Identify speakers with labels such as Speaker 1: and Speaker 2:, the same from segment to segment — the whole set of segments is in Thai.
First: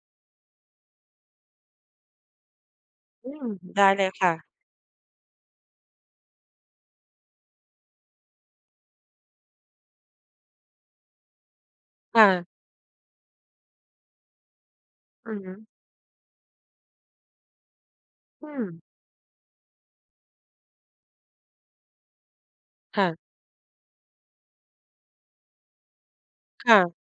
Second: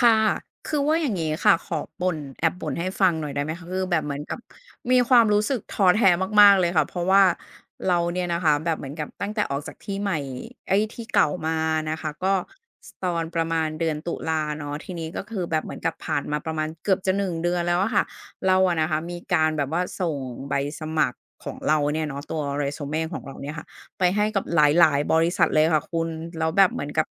Speaker 1: ค่ะ คือว่าอย่างงี้ค่ะขอบ่นแอบบ่นให้ฟังหน่
Speaker 2: อื
Speaker 1: อยได้
Speaker 2: ม
Speaker 1: ไหมคะคือ
Speaker 2: ได้
Speaker 1: แบ
Speaker 2: เล
Speaker 1: บ
Speaker 2: ย
Speaker 1: เหมือน
Speaker 2: ค่ะ
Speaker 1: กับมีความรู้สึกท้อแท้มากๆเลยค่ะเพราะว่าเราเนี่ยนะคะแบบเหมือนกับตั้งแต่ออกจากที่ใหม่เอ๊ยที่เก่ามานะคะก็
Speaker 2: ค่ะ
Speaker 1: สตอนประมาณเดือนตุลาเนาะทีนี้ก็
Speaker 2: อือ
Speaker 1: คือ
Speaker 2: ฮึ
Speaker 1: แบบเหมือนกับผ่านมาประมาณเกือบจะหนึ่งเดือนแล้วอะค่ะ
Speaker 2: อื
Speaker 1: เรา
Speaker 2: ม
Speaker 1: อะนะคะมีการแบบว่าส่งใบสมัครของเราเนี่ยเนาะตัว resume ของ
Speaker 2: ค่ะ
Speaker 1: เราเนี่ยค่ะไปให้กับหลายๆบริษัทเลยค่ะคุณแล้วแบบเหมือนกับ
Speaker 2: ค่ะ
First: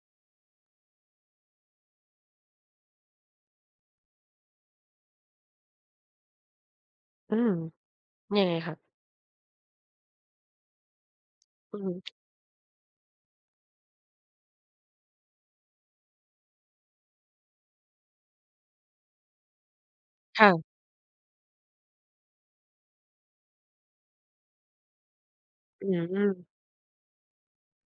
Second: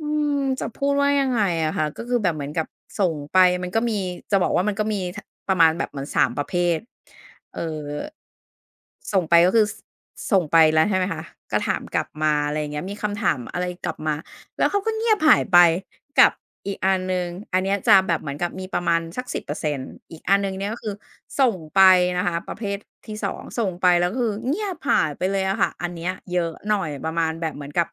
Speaker 1: อืมจะพูดว่ายังไงอะค่ะก็คือแบบเหมือนกับส่งไปมันก็มีจะบอกว่ามันก็มีทประมาณแบบเหมือน3ประเภท
Speaker 2: อืม
Speaker 1: เอ่อ
Speaker 2: ยังไงคะ
Speaker 1: ส่งไปก็คือสส่งไปแล้วใช่ไหมคะก็ถา
Speaker 2: อื
Speaker 1: ม
Speaker 2: อฮึ
Speaker 1: กลับมาอะไรอย่างเงี้ยมีคำถามอะไรกลับมาแล้วเขาก็เงียบหายไปกับอีกอันหนึ่งอันเนี้ยจะแบบเหมือนกับมีประมาณสัก10%อร์เซ็นต์อีกอันหนึ่งเนี่ย
Speaker 2: ค่ะ
Speaker 1: ก็คือส่งไปนะคะประเภทที่2ส่งไปแล้วก็คือเงียบหายไปเลยอะค่ะ
Speaker 2: อื
Speaker 1: อัน
Speaker 2: ม
Speaker 1: เนี้ย
Speaker 2: อืม
Speaker 1: เยอะหน่อยประมาณแบบเหมือนกับ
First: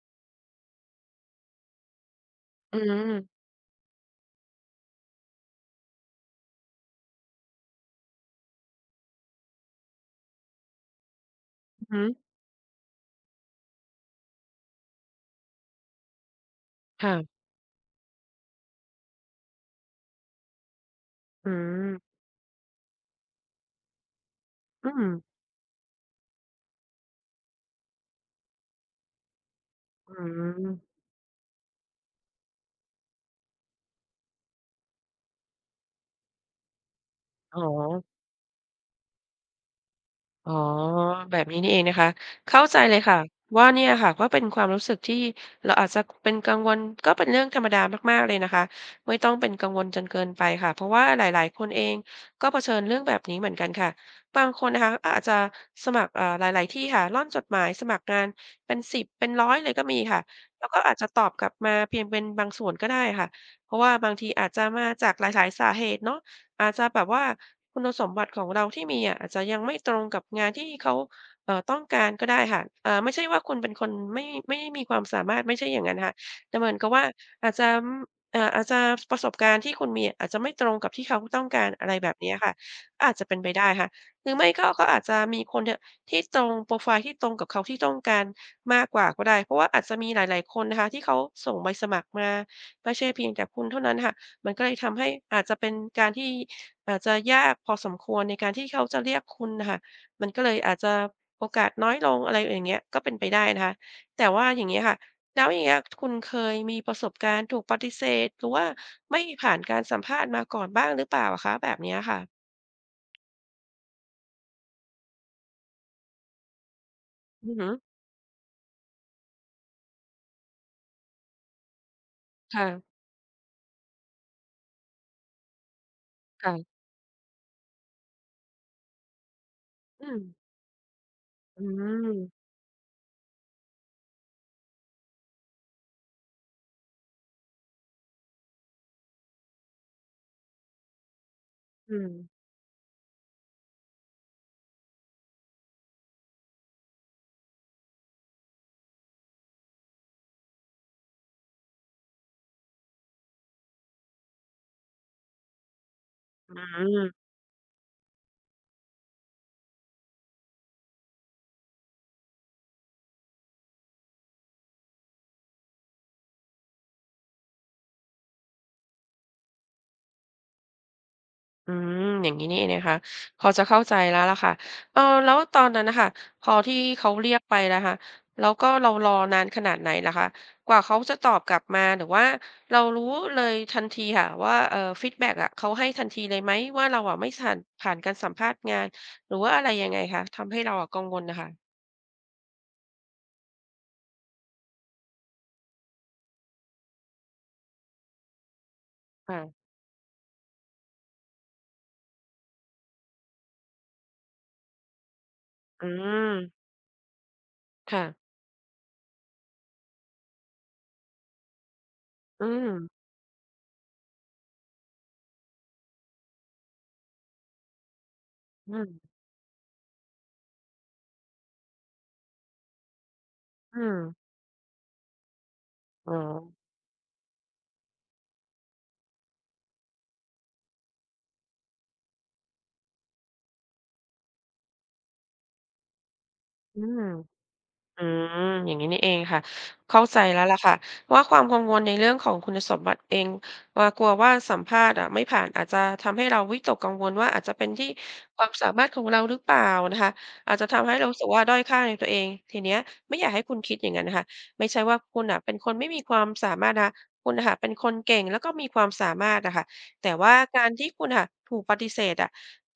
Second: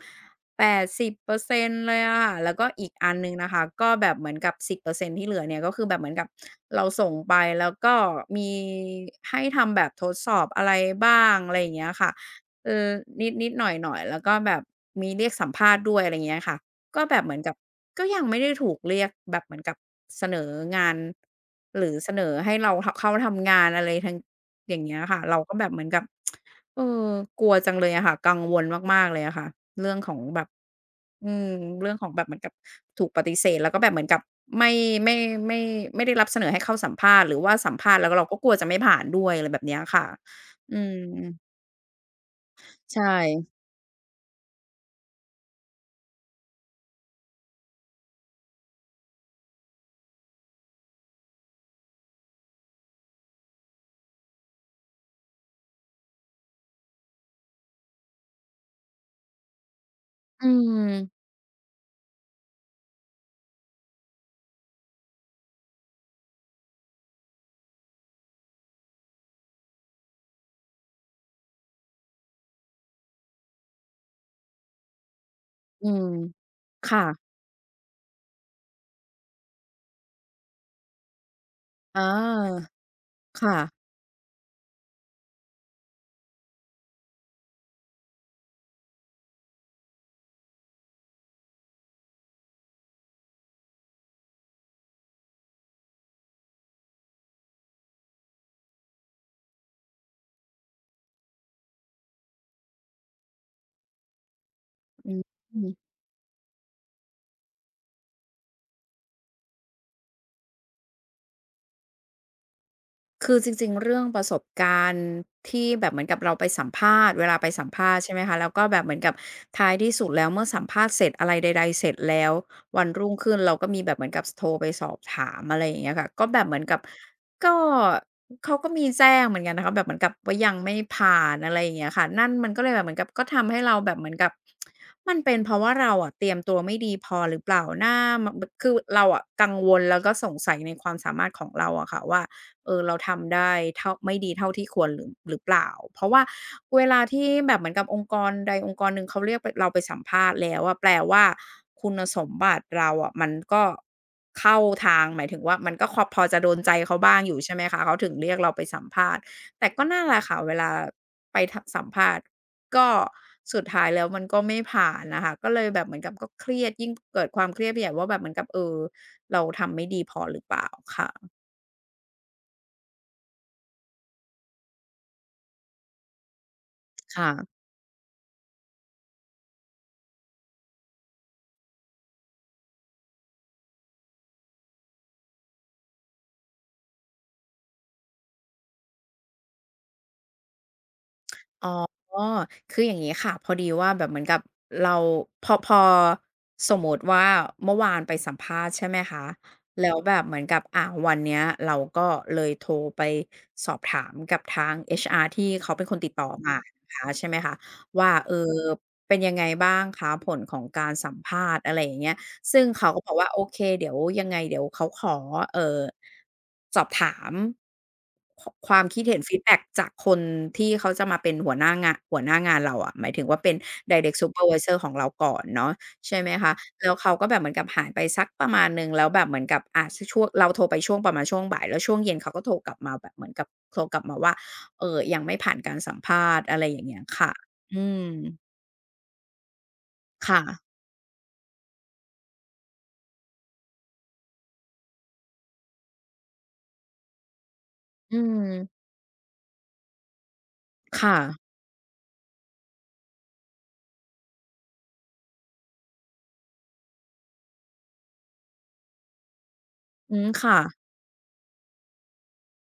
Speaker 1: 80%เปอร์เซ็นต์เลยอะค่ะแล้วก็
Speaker 2: อื
Speaker 1: อีกอันหนึ่งนะคะก็แบบเหมือนกับ10%ที่เหลือเนี่ยก็คือแบบเหมือนกับเราส่งไปแล้วก็มีให้ทำแบบทดสอบอะไรบ้างอะไรอย่างเงี้
Speaker 2: อ
Speaker 1: ย
Speaker 2: ฮึ
Speaker 1: ค่ะเออนิดๆหน่อยๆแล้วก็แบบมีเรียกสัมภาษณ์ด้วยอะไรอย่างเงี้ยค่ะก็แบบเห
Speaker 2: ค่ะ
Speaker 1: มือนกับก็ยังไม่ได้ถูกเรียกแบบเหมือนกับเสนองาน
Speaker 2: อื
Speaker 1: หรือเส
Speaker 2: ม
Speaker 1: นอให้เราทเข้าทำงานอะไรทั้งอย่าง
Speaker 2: อื
Speaker 1: เงี้ย
Speaker 2: ม
Speaker 1: ค่ะเราก็แบบเหมือนกับ เออกลัวจังเลยอะค่ะกังวลมากๆเลยอะค่ะเรื่องข
Speaker 2: อื
Speaker 1: องแบบ
Speaker 2: ม
Speaker 1: อืมเรื่องของแบบเหมือนกับถูกปฏิเสธแล้วก็แบบเหมือนกับไม่ไม่ไม่ไม่ได้รับเสนอให้เข้าสัมภาษณ์หรือว่า
Speaker 2: อ๋อ
Speaker 1: สัมภาษณ์แล้วก็เราก็กลัวจะไม่ผ่านด้วยอะไรแบบเนี้ยค่ะ
Speaker 2: อ๋อ
Speaker 1: อืม
Speaker 2: แบบนี้นี่เองนะคะเข้าใจเลย
Speaker 1: ใช่
Speaker 2: ค่ะว่าเนี่ยค่ะก็เป็นความรู้สึกที่เราอาจจะเป็นกังวลก็เป็นเรื่องธรรมดามากๆเลยนะคะไม่ต้องเป็นกังวลจนเกินไปค่ะเพราะว่าหลายๆคนเองก็เผชิญเรื่องแบบนี้เหมือนกันค่ะบางคนนะคะอาจจะสมัครหลายๆที่ค่ะร่อนจดหมายสมัครงานเป็น10เป็น100เลยก็มีค่ะ
Speaker 1: อื
Speaker 2: แล้วก็อาจจะต
Speaker 1: ม
Speaker 2: อบกลับมาเพียงเป็นบางส่วนก็ได้ค่ะเพราะว่าบางทีอาจจะมาจากหลายๆสาเหตุเนาะ อาจจะแบบว่าคุณสมบัติของเราที่มีอะอาจจะยังไม่ตรงกับงานที่เขาต้องการก็ได้ค่ะไม่ใช่ว่าคุณเป็นคนไม่ได้มีความสามารถไม่ใช่อย่า
Speaker 1: อื
Speaker 2: งนั้น
Speaker 1: ม
Speaker 2: ค่ะแต่เหมือนกับ
Speaker 1: ค่ะ
Speaker 2: ว่าอาจจะออาจจะประสบการณ์ที่คุณมีอาจจะไม่ตรงกับที่เขาต้องการอะไร
Speaker 1: อ
Speaker 2: แบบนี้ค่ะ
Speaker 1: า
Speaker 2: อาจจะเป็นไป
Speaker 1: ค่ะ
Speaker 2: ได้ค่ะหรือไม่ก็อาจจะมีคนเนี่ยที่ตรงโปรไฟล์ที่ตรงกับเขาที่ต้องการมากกว่าก็ได้เพราะว่าอาจจะมีหลายๆคนนะคะที่เขาส่งใบสมัครมาไม่ใช่เพียงแต่คุณเท่านั้นค่ะมันก็เลยทำให้อาจจะเป็นการที่ อาจจะยากพอสมควรในการที่เขาจะเรียกคุณน่ะค่ะมันก็เลยอาจจะโอกาสน้อยลงอะไรอย่างเงี้ยก็เป็นไปได้นะคะแต่ว่าอย่างงี้ค่ะ
Speaker 1: อื
Speaker 2: แล้วอย่าง
Speaker 1: ม
Speaker 2: เงี้ยคุณเคยมีประสบการณ์ถูกปฏิเสธหรือว่าไม่ผ่านการสัมภาษณ์มาก่อนบ้างหรือเปล่าอะคะแบบเนี้ยค่ะ
Speaker 1: คือจริงๆเรื่องประสบการณ์ที่แบบเหมือนกับเราไปสัมภาษณ์เวลาไป
Speaker 2: อือ
Speaker 1: สัม
Speaker 2: ฮึ
Speaker 1: ภาษณ์ใช่ไหมคะแล้วก็แบบเหมือนกับท้ายที่สุดแล้วเมื่อสัมภาษณ์เสร็จอะไรใดๆเสร็จแล้ว
Speaker 2: ค่ะ
Speaker 1: วันรุ่งขึ้นเราก็มีแบบเหมือนกับสโทรไปสอบถามอะไรอย่างเงี้ยค่ะก็แบบเหมือน
Speaker 2: ค่ะ
Speaker 1: กับก็เขาก็มีแจ้งเหมือนกันนะคะแบบเหมือน
Speaker 2: อื
Speaker 1: กับ
Speaker 2: ม
Speaker 1: ว่ายังไม่ผ่านอะไร
Speaker 2: อื
Speaker 1: อย่างเงี้ยค่ะ
Speaker 2: ม
Speaker 1: นั่นมันก็เลยแบบเหมือนกับก็ทำให้เราแบบเหมือนกับมันเป็นเพราะว่าเราอะเตรียมตัวไม่ดีพอหรือเปล่านะมบคือเราอะกังวลแล้วก็สงสัยในความสามารถของเราอะ
Speaker 2: อื
Speaker 1: ค่ะ
Speaker 2: ม
Speaker 1: ว่า เออเราทำได้เท่าไม่ดีเท่าที่ควรหรือเปล่าเพราะว่าเวลาที่แบบเหมือนกับองค์กรใดองค์กรหนึ่งเขาเรียกไปเราไปสัมภาษณ์แล้วอะแปลว่าคุณสมบัติเราอะมันก็เข้าทางหมายถึงว่ามันก็คอพอจะโด
Speaker 2: อื
Speaker 1: นใจเขาบ้าง
Speaker 2: ม
Speaker 1: อยู่ใช่ไหมคะเขาถึงเรียกเราไปสัมภาษณ์แต่ก็นั่นแหละค่ะเวลาไปทสัมภาษณ์ก็สุดท้ายแล้วมันก็ไม่ผ่านน่ะค่ะก็เลยแบบเหมือนกับก็เครียดยิ่งเกิดความเครียดไปใหญ่ว่าแบบเหมือนกับเออเราทำไม่ดีพอหรือเปล่าค่ะ
Speaker 2: อืมอย่างงี้นี่เองนะคะพอจะเข้าใจแล้วล่ะค่ะเออแล้วตอนนั้นนะคะพอที่เขา
Speaker 1: ค่ะ
Speaker 2: เรียกไปนะคะแล้วก็เรารอนานขนาดไหนล่ะคะกว่าเขาจะตอบกลับมาหรือว่าเรารู้เลยทันทีค่ะว่าฟีดแบ็กอะเขาให้ทันทีเลยไหมว่าเราอะไม่ผ่านผ่านการสัมภาษณ์งานหรือว่าอะไรยังไงคะทำให้เราอะกังวลนะ
Speaker 1: อ๋
Speaker 2: คะ
Speaker 1: อ คืออย่างนี้ค่ะพอดีว่าแบบเหมือนกับเราพอสมมติว่าเมื่อวานไปสัมภาษณ์ใช่ไหมคะ
Speaker 2: ค่ะ
Speaker 1: แล้วแบบเหมือนกับอ่าวันเนี้ยเราก็เลยโทรไปสอบถามกับทาง HR ที่เขาเป็น
Speaker 2: อื
Speaker 1: คนติดต่อ
Speaker 2: ม
Speaker 1: มานะคะใช่ไหมคะ
Speaker 2: ค่ะ
Speaker 1: ว่าเออเป็นยังไงบ้างคะผลของการสัมภาษณ์อะไรอย่างเงี้ย
Speaker 2: อื
Speaker 1: ซึ่ง
Speaker 2: ม
Speaker 1: เขาก็บอกว่าโอเคเดี๋ยวยังไงเดี๋ยวเขาขอเอ่อสอบถามขค
Speaker 2: อื
Speaker 1: วามคิด
Speaker 2: ม
Speaker 1: เห็นฟีดแบ็กจากคนที่เขาจะมาเป็นหัวหน้างานหัวหน้างานเราอะหมายถึงว่าเป็น
Speaker 2: อืม
Speaker 1: direct supervisor ของเราก่อนเนาะ
Speaker 2: อ๋อ
Speaker 1: ใช่ไหมคะแล้วเขาก็แบบเหมือนกับหายไปสักประมาณหนึ่งแล้วแบบเหมือนกับอ่าชช่วงเราโทรไปช่วงประมาณช่วงบ่ายแล้วช่วงเย็นเขาก็โทรกลับมาแบบเหมือนกับโทรกลับมาว่ายังไม่ผ่านการสัมภาษณ์อะไรอ
Speaker 2: อื
Speaker 1: ย่างเงี้
Speaker 2: ม
Speaker 1: ยค่ะอื
Speaker 2: อื
Speaker 1: ม
Speaker 2: มอย่างนี้นี่เองค่ะเข้าใจ
Speaker 1: ค่ะ
Speaker 2: แล้วล่ะค่ะว่าความกังวลในเรื่องของคุณสมบัติเองว่ากลัวว่าสัมภาษณ์อะไม่ผ่านอาจจะทำให้เราวิตกกังวลว่าอาจจะเป็นที่
Speaker 1: อื
Speaker 2: ความสา
Speaker 1: ม
Speaker 2: มารถของเราหรือเปล่านะคะอาจจะทำให้เรา
Speaker 1: ค่ะ
Speaker 2: รู้สึกว่าด้อยค่าในตัวเองทีเนี้ยไม่อยากให้คุณคิดอย่างนั้นนะคะไม่ใช่ว่าคุณอ่ะเป็นคนไม่มีความสามารถนะคุณนะค่ะเป็นคนเก่งแล้วก็มีความสามารถนะค่ะแต่
Speaker 1: อืม
Speaker 2: ว่าการ
Speaker 1: ค่ะ
Speaker 2: ที่คุณค่ะถูกปฏิเสธอะ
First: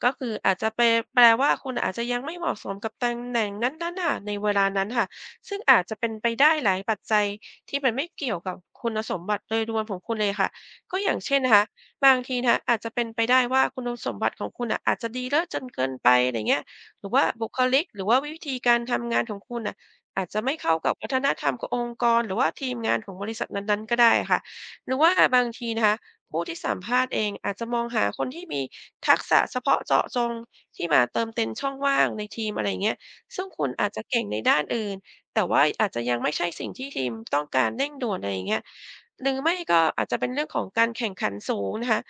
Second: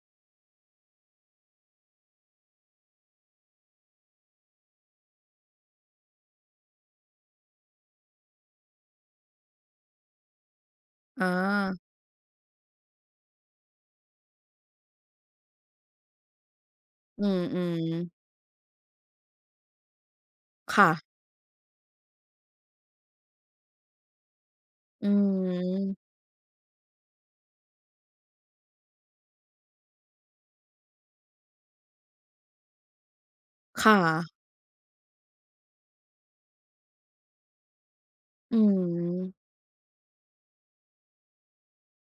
Speaker 2: ก็คืออาจจะไปแปลว่าคุณอาจจะยังไม่เหมาะสมกับตำแหน่งนั้นๆน่ะในเวลานั้นค่ะ ซึ่งอาจจะเป็นไปได้หลายปัจจัยที่มันไม่เกี่ยวกับคุณสมบัติโดยรวมของคุณเลยค่ะก็อย่าง
Speaker 1: อา
Speaker 2: เช่นนะคะบางทีนะคะอาจจะเป็นไปได้ว่าคุณสมบัติของคุณอ่ะอาจจะดีเลิศจนเกินไปอะไรเงี้ยหรือ
Speaker 1: อื
Speaker 2: ว่า
Speaker 1: ม
Speaker 2: บุ
Speaker 1: อื
Speaker 2: ค
Speaker 1: ม
Speaker 2: ลิกหรือว่าวิธีการทำงานของคุณอ่ะอาจจะไม่เข้า
Speaker 1: ค่ะ
Speaker 2: กับวัฒนธรรมขององค์กรหรือว่าทีมงานของบริษัทนั้นๆก็ได้ค่ะหรือ
Speaker 1: อื
Speaker 2: ว่าบางทีนะคะ
Speaker 1: ม
Speaker 2: ผู้ที่สัมภาษณ์เองอาจจะมองหาคนที่มีทักษะเฉพาะเจาะจงที่มาเติมเต็มช่องว่างในทีมอะไรเงี้ยซึ่งคุณอาจ
Speaker 1: ค่ะ
Speaker 2: จะเก่งในด้านอื่น แต่ว่าอาจจะยังไม่ใช่สิ่งที่ทีมต้องการเร่งด่วนอะไรอย่าง
Speaker 1: อื
Speaker 2: เงี้ยหรือ
Speaker 1: ม
Speaker 2: ไม่ก็อาจจะเป็นเรื่องของการแข่งขันสูงนะคะ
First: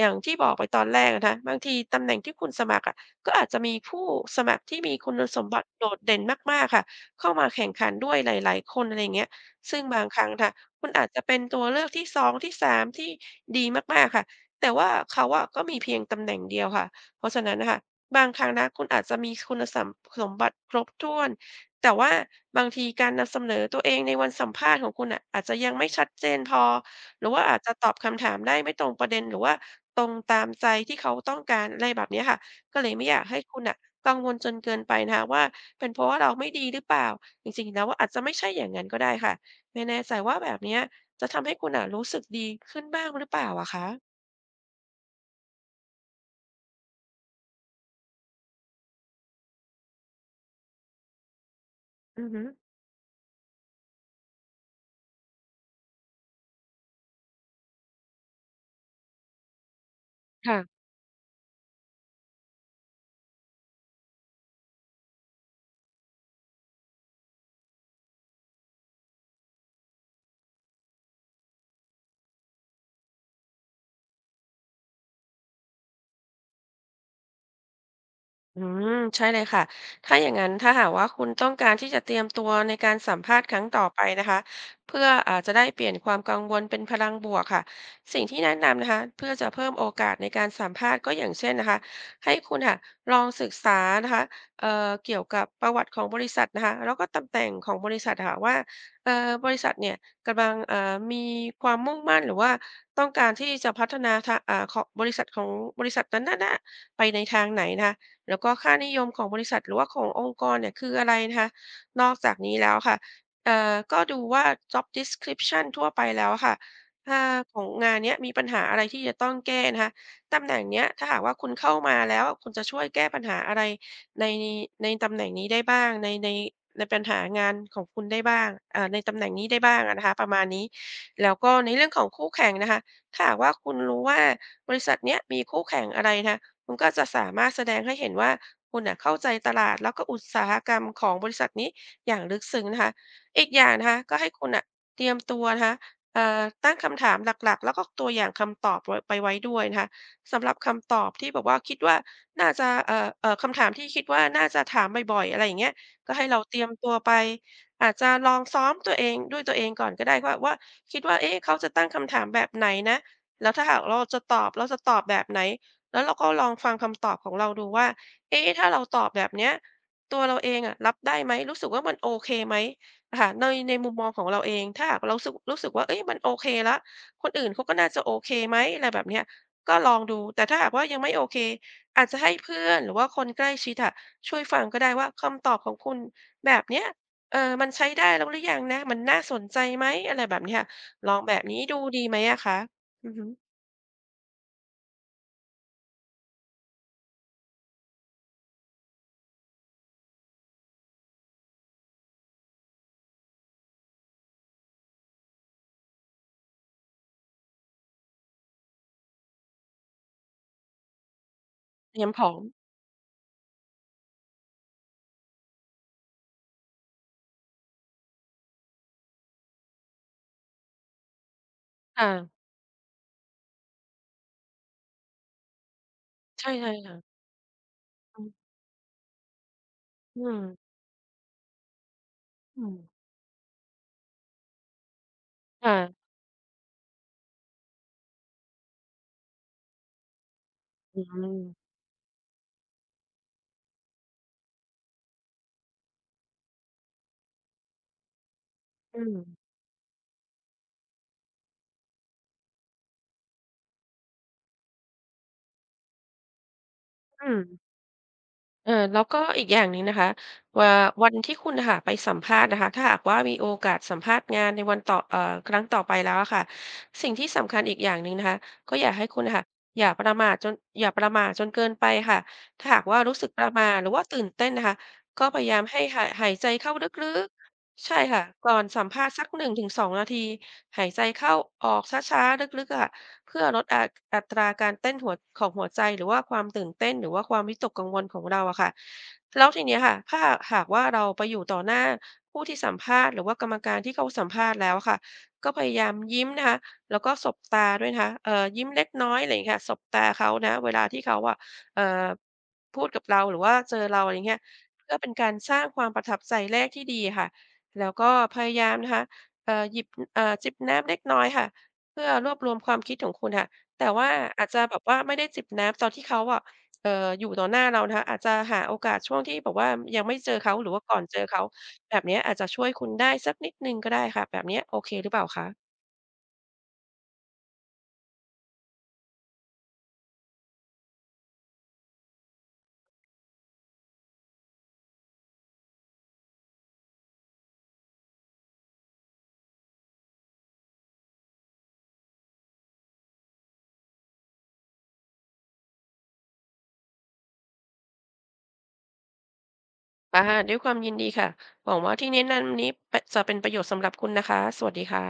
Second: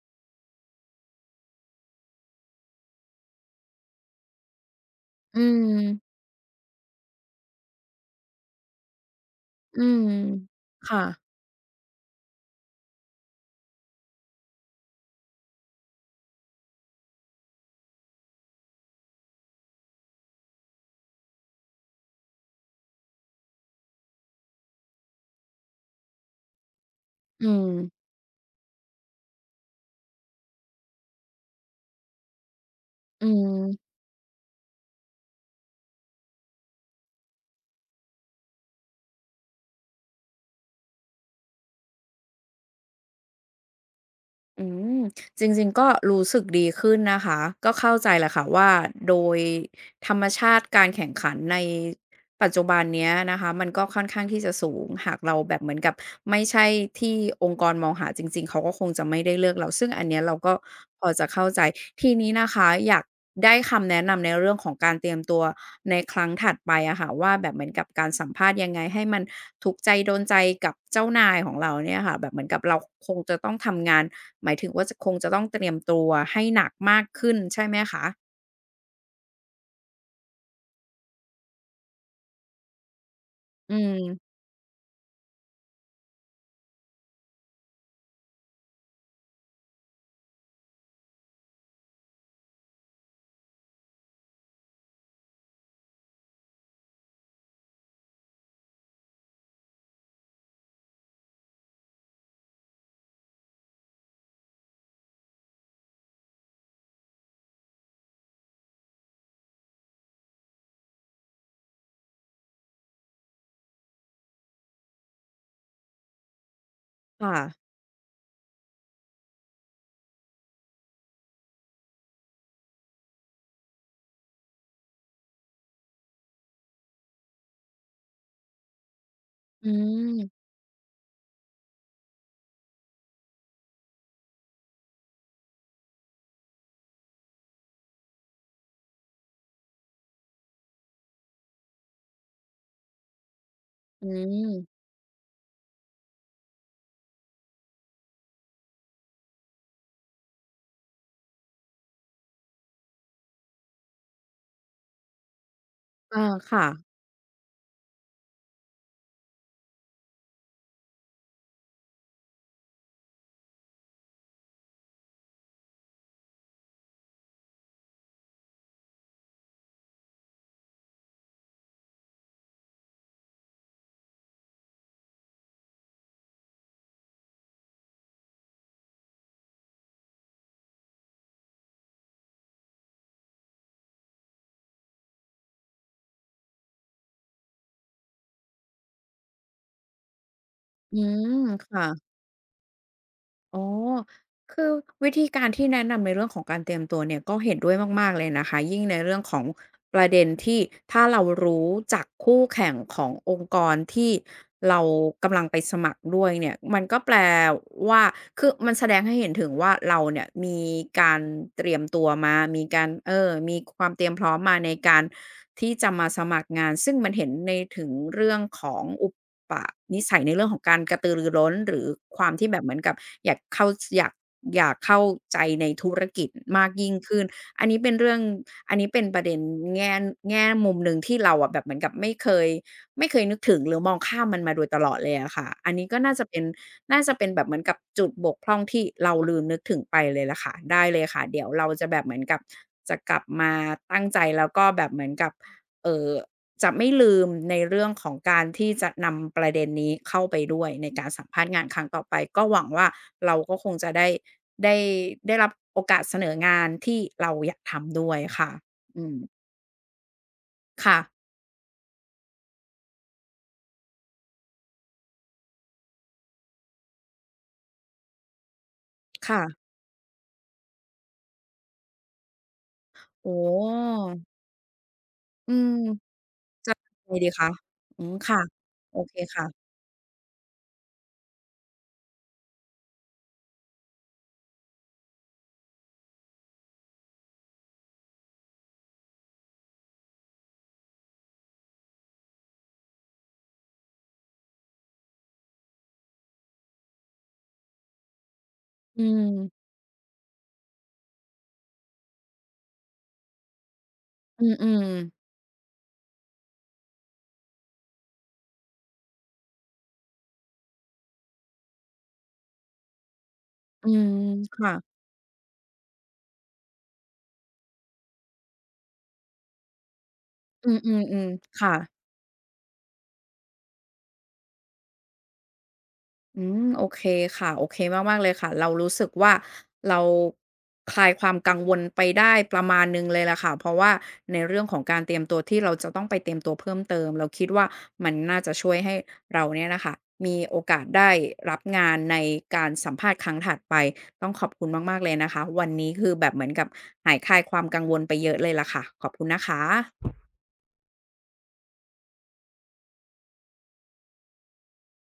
Speaker 2: อย่างที่บอกไปตอนแรกอะนะคะบางทีตำแหน่งที่คุณสมัครอะก็อาจจะมีผู้สมัครที่มีคุณ
Speaker 1: อื
Speaker 2: สมบัติโดด
Speaker 1: ม
Speaker 2: เด่นมากๆค่ะเข้ามาแข่งขันด้วยหลายๆคนอะไรอย่างเงี้ยซึ่
Speaker 1: อื
Speaker 2: ง
Speaker 1: ม
Speaker 2: บางครั้งค่ะคุณ
Speaker 1: ค่ะ
Speaker 2: อาจจะเป็นตัวเลือกที่2ที่3ที่ดีมากๆค่ะแต่ว่าเขาอะก็มีเพียงตำแหน่งเดียวค่ะเพราะฉะนั้นน่ะค่ะบางครั้งนะคุณอาจจะมีคุณสมสมบัติครบถ้วน แต่ว่าบางทีการนำเสนอตัวเองในวันสัมภาษณ์ของคุณน่ะอาจจะยังไม่ชัดเจนพอหรือว่า
Speaker 1: อื
Speaker 2: อาจ
Speaker 1: ม
Speaker 2: จะตอบคำถามได้ไม่ตรงประเด็นหรือว่าตรงตามใจที่เขาต้องการอะไรแบบเนี้ยค่ะก็เลยไม่อยา
Speaker 1: อื
Speaker 2: กให้คุณน่ะ
Speaker 1: ม
Speaker 2: กังวลจนเกินไปนะคะว่าเป็นเพราะว่าเราไม่ดีหรือเปล่าจริงๆแล้วอะอาจจะไม่ใช่อย่างนั้นก็ได้ค่ะไม่แน่ใจว่าแบบเนี้ยจะทำให้คุณน่ะรู้สึกดีขึ้นบ้างหรือเปล่าอะคะ
Speaker 1: อืมจริงๆก็รู้สึกดีขึ้นนะคะก็เข้าใจแหละค่ะว่าโดยธรรมชาติการแข่งขันใน
Speaker 2: อือฮึ
Speaker 1: ปัจจุบันเนี้ยนะคะมันก็ค่อนข้างที่จะสูงหากเราแบบเหมือนกับไม่ใช่ที่องค์กรมองหาจริงๆเขาก็คงจะไม่ได้เลือกเราซึ่งอันเนี้ยเราก็
Speaker 2: ค่ะ
Speaker 1: พอจะเข้าใจทีนี้นะคะอยากได้คำแนะนำในเรื่องของการเตรียมตัวในครั้งถัดไปอะค่ะว่าแบบเหมือนกับการสัมภาษณ์ยังไงให้มันถูกใจโดนใจกับเจ้านายของเราเนี่ยค่ะแบบเหมือนกับเราคงจะต้องทำงาน หมายถึงว่าจะคงจะต้องเตรียมตัวให้หนักมากขึ้นใช่ไหมคะ
Speaker 2: อืมใช่เลยค่ะถ้าอย่างงั้นถ้าหากว่าคุณต้องการที่จะเตรียมตัวในการสัมภาษณ์ครั้ง
Speaker 1: อื
Speaker 2: ต่อไปนะ
Speaker 1: ม
Speaker 2: คะเพื่ออาจจะได้เปลี่ยนความกังวลเป็นพลังบวกค่ะสิ่งที่แนะนำนะคะเพื่อจะเพิ่มโอกาสในการสัมภาษณ์ก็อย่างเช่นนะคะให้คุณค่ะลองศึกษานะคะเกี่ยวกับประวัติของบริษัทนะคะแล้วก็ตำแหน่งของบริษัทค่ะว่าบริษัทเนี่ยกำลังมีความมุ่งมั่นหรือว่าต้องการที่จะพัฒนาทางของบริษัทนั้นๆน่ะไปในทางไหนนะคะ แล้วก็ค่านิยมของบริษัทหรือว่าขององค์กรเนี่ยคืออะไรนะคะนอกจากนี้แล้วค่ะก็ดูว่า Job Description ทั่วไปแล้วค่ะถ้าขอ
Speaker 1: ค่ะ
Speaker 2: งงานเนี้ยมีปัญหาอะไรที่จะต้องแก้นะคะตำแหน่งเนี้ยถ้าหากว่าคุณเข้ามาแล้วคุณจะช่วยแก้ปัญหาอะไรในตำแหน่งนี้ได้บ้างในปัญหางานของคุณได้บ้างในตำแหน่งนี้ได้
Speaker 1: อื
Speaker 2: บ้างอะนะคะ
Speaker 1: ม
Speaker 2: ประมาณนี้แล้วก็ในเรื่องของคู่แข่งนะคะถ้าหากว่าคุณรู้ว่าบริษัทเนี้ยมีคู่แข่งอะไรนะคะ คุณก็จะสามารถแสดงให้เห็นว่าคุณน่ะเข้าใจตลาดแล้วก็อุตสาหกรรมของบริษัทนี้อย่างลึกซึ้งนะคะอีกอย่างนะคะ
Speaker 1: อื
Speaker 2: ก็ให้คุณน่ะ
Speaker 1: ม
Speaker 2: เตรียมตัวนะคะตั้งคำถามหลักๆแล้วก็ตัวอย่างคำตอบไว้ด้วยนะคะสำหรับคำตอบที่แบบว่าคิดว่าน่าจะคำถามที่คิดว่าน่าจะถามบ่อยๆอะไรอย่างเงี้ยก็
Speaker 1: อา
Speaker 2: ให้เราเตรี
Speaker 1: ค่ะ
Speaker 2: ยมตัวไปอาจจะลองซ้อมตัวเองด้วยตัวเองก่อนก็ได้ว่าคิดว่าเอ๊ะเขาจะตั้งคำถามแบบไหนนะแล้วถ้าหากเราจะตอบเราจะตอบแบบไหน แล้วเราก็ลองฟังคำตอบของเราดูว่าเอ๊ะถ้าเราตอบแบบเนี้ย ตัวเราเองอะรับได้ไหม รู้สึกว่ามันโอเคไหมค่ะในมุมมองของเราเองถ้าหากเรารู้สึกว่าเอ้ยมันโอเคแล้วคนอื่นเขาก็น่าจะโอเคไหมอะไรแบบเนี้ยก็ลองดูแต่ถ้าหากว่ายังไม่โอเคอาจจะให้เพื่อนหรือว่าคนใกล้ชิดอะช่วยฟังก็ได้ว่าคำตอบของคุณแบบเนี้ยเออมันใช้ได้แล้วหรือยังนะมันน่าสนใจไหมอะไรแบบเนี้ย
Speaker 1: อื
Speaker 2: ลอง
Speaker 1: ม
Speaker 2: แบบนี้ดูดี
Speaker 1: ค่ะ
Speaker 2: ไหมอะคะอือฮึ
Speaker 1: อ๋อคือวิธีการที่แนะนำในเรื่องของการเตรียมตัวเนี่ยก็เห็นด้วยมากๆเลยนะคะ ยิ่งในเรื่องของประเด็นที่ถ้าเรารู้จากคู่แข่งขององค์กรที่เรากำลังไปสมัครด้วยเนี่ย มันก็แปลว่า คือมันแสดงให้เห็นถึงว่าเราเนี่ยมีการเตรียม
Speaker 2: เต
Speaker 1: ตั
Speaker 2: รี
Speaker 1: ว
Speaker 2: ยมพร้อ
Speaker 1: มา
Speaker 2: ม
Speaker 1: มีการมีความเตรียมพร้อมมาในการที่จะมาสมัครงานซึ่งมันเห็นในถึงเรื่องของอุ ปะนิสัยในเรื่องของการกระตือรือร้นหรือ
Speaker 2: ค่ะ
Speaker 1: ความที่แบบเหมือนกับอยากเข้าอยากอยากเข้าใจในธุรกิจ
Speaker 2: ใช่
Speaker 1: มาก
Speaker 2: ๆ
Speaker 1: ยิ่ง
Speaker 2: ค่ะ
Speaker 1: ขึ้นอันนี้เป็นเรื่อง
Speaker 2: อืม
Speaker 1: อันนี้เป็นประเด็นแง่แง่มุมหนึ่งที่เราอะแบบเหมือนกับ
Speaker 2: อืม
Speaker 1: ไม่เคยนึกถึงหรือมองข้ามมันมาโดยตลอดเลยอะค่ะอันนี้ก็
Speaker 2: ค่ะ
Speaker 1: น่าจะเป็นน่าจะเป็นแบบเหมือนกับจุดบกพร่องที่เราลืมนึกถึงไปเลยล่ะค่ะได้เล
Speaker 2: อื
Speaker 1: ยค่ะ
Speaker 2: ม
Speaker 1: เดี๋ยวเราจะแบบเหมือนกับจะกลับมาตั้งใจแล้วก็แบบเหมือนกับเอ่อ จะไม่ลืมในเรื่องของการที่จะ
Speaker 2: อืม
Speaker 1: นำประเด็นนี้เข้าไปด้วยในการสัมภาษณ์งานครั้งต่อไปก็หวังว่าเราก็คงจะได้ได้รับโอกาสเสนองานที่เรา
Speaker 2: อืม
Speaker 1: อยากทำด้วยค่ะ
Speaker 2: แล้
Speaker 1: อื
Speaker 2: ว
Speaker 1: ม
Speaker 2: ก็อีกอย่างหนึ่งนะคะว่า
Speaker 1: ค่ะ
Speaker 2: วันที่คุณน่ะค่ะไปสัมภาษณ์นะคะถ้าหากว่ามีโอกาสสัมภาษณ์งานในวันต่อเอ่อครั้งต่อไปแล้วอะค่ะสิ่งที่สำคัญอีกอย่างหนึ่งนะคะก็อยากให้คุณน่ะค่ะ
Speaker 1: ค่ะ
Speaker 2: อย่าประมาทจนอย่าประหม่าจนเกินไปค่ะถ้าหากว่ารู้สึก
Speaker 1: โอ้
Speaker 2: ประหม่าหรือว่าตื่นเต้นนะคะก็พยา
Speaker 1: อื
Speaker 2: ยามให้
Speaker 1: ม
Speaker 2: หายใจเข้าลึ
Speaker 1: ไง
Speaker 2: ก
Speaker 1: ดีคะ
Speaker 2: ๆ ใช่
Speaker 1: อืม
Speaker 2: ค่ะ
Speaker 1: ค่ะ
Speaker 2: ก่อนสัม
Speaker 1: โอ
Speaker 2: ภาษ
Speaker 1: เค
Speaker 2: ณ์สักหนึ่งถึ
Speaker 1: ค่ะ
Speaker 2: งสองนาทีหายใจเข้าออกช้าๆลึกๆค่ะเพื่อลดอัตราการเต้นของหัวใจหรือว่าความตื่นเต้นหรือว่าความวิตกกังวลของเราอะค่ะแล้วทีเนี้ยค่ะถ้าหากว่าเราไปอยู่ต่อหน้าผู้ที่สัมภาษณ์หรือว่ากรรมการที่เขาสัมภาษณ์แล้วอะค่ะก็พยายามยิ้มนะคะแล้วก็สบตาด้วยนะคะยิ้มเล็ก
Speaker 1: อื
Speaker 2: น้อยอะไรอย่างเงี้ยค่ะ
Speaker 1: ม
Speaker 2: สบตาเขานะเวลาที่เขาอะเอ่อพูดกับเราหรือว่าเจอเราอะไรเงี้ย
Speaker 1: อืม
Speaker 2: เพื่อเป็น
Speaker 1: ๆ
Speaker 2: การสร้างความประทับใจแรกที่ดีค่ะ แล้วก็พยายามนะคะเอ่อหยิบเอ่อจิบน้ำเล็กน้อยค่ะเพื่อรวบรวมความคิดของคุณค่ะ
Speaker 1: อื
Speaker 2: แต่ว่า
Speaker 1: ม
Speaker 2: อาจจะ
Speaker 1: ค่ะ
Speaker 2: แบบว่าไม่ได้จิบน้ำตอนที่เขาอะอยู่ต่อหน้าเรานะคะอาจจะหาโอกาสช่วงที่แบบว่ายังไม่เจอเขาหรื
Speaker 1: อื
Speaker 2: อว่าก่อนเจอ
Speaker 1: มๆ
Speaker 2: เขา
Speaker 1: ๆค่ะ
Speaker 2: แบบเนี้ยอาจจะช่วยคุณได้สักนิดหนึ่งก็ได้ค่ะแบบเนี้ยโอเคหรือเปล่าคะ
Speaker 1: อืมโอเคค่ะโอเคมากๆเลยค่ะเรารู้สึกว่าเราคลายความกังวลไปได้ประมาณหนึ่งเลยล่ะค่ะเพราะว่าในเรื่องของการเตรียมตัวที่เราจะต้องไปเตรียมตัวเพิ่มเติมเราคิดว่ามันน่าจะช่วยให้เราเนี่ยน่ะค่ะมีโอกาสได้รับงานในการสัมภาษณ์ครั้งถัดไปต้องขอบคุณมากๆเลยนะคะวันนี้คือแบบเหมือนกับหายคลายความกังวลไปเยอะเลยล่ะค่ะขอบคุณนะคะ
Speaker 2: อาด้วยความยินดีค่ะหวังว่าที่แนะนำนี้จะเป็นประโยชน์สำหรับคุณนะคะสวัสดีค่ะ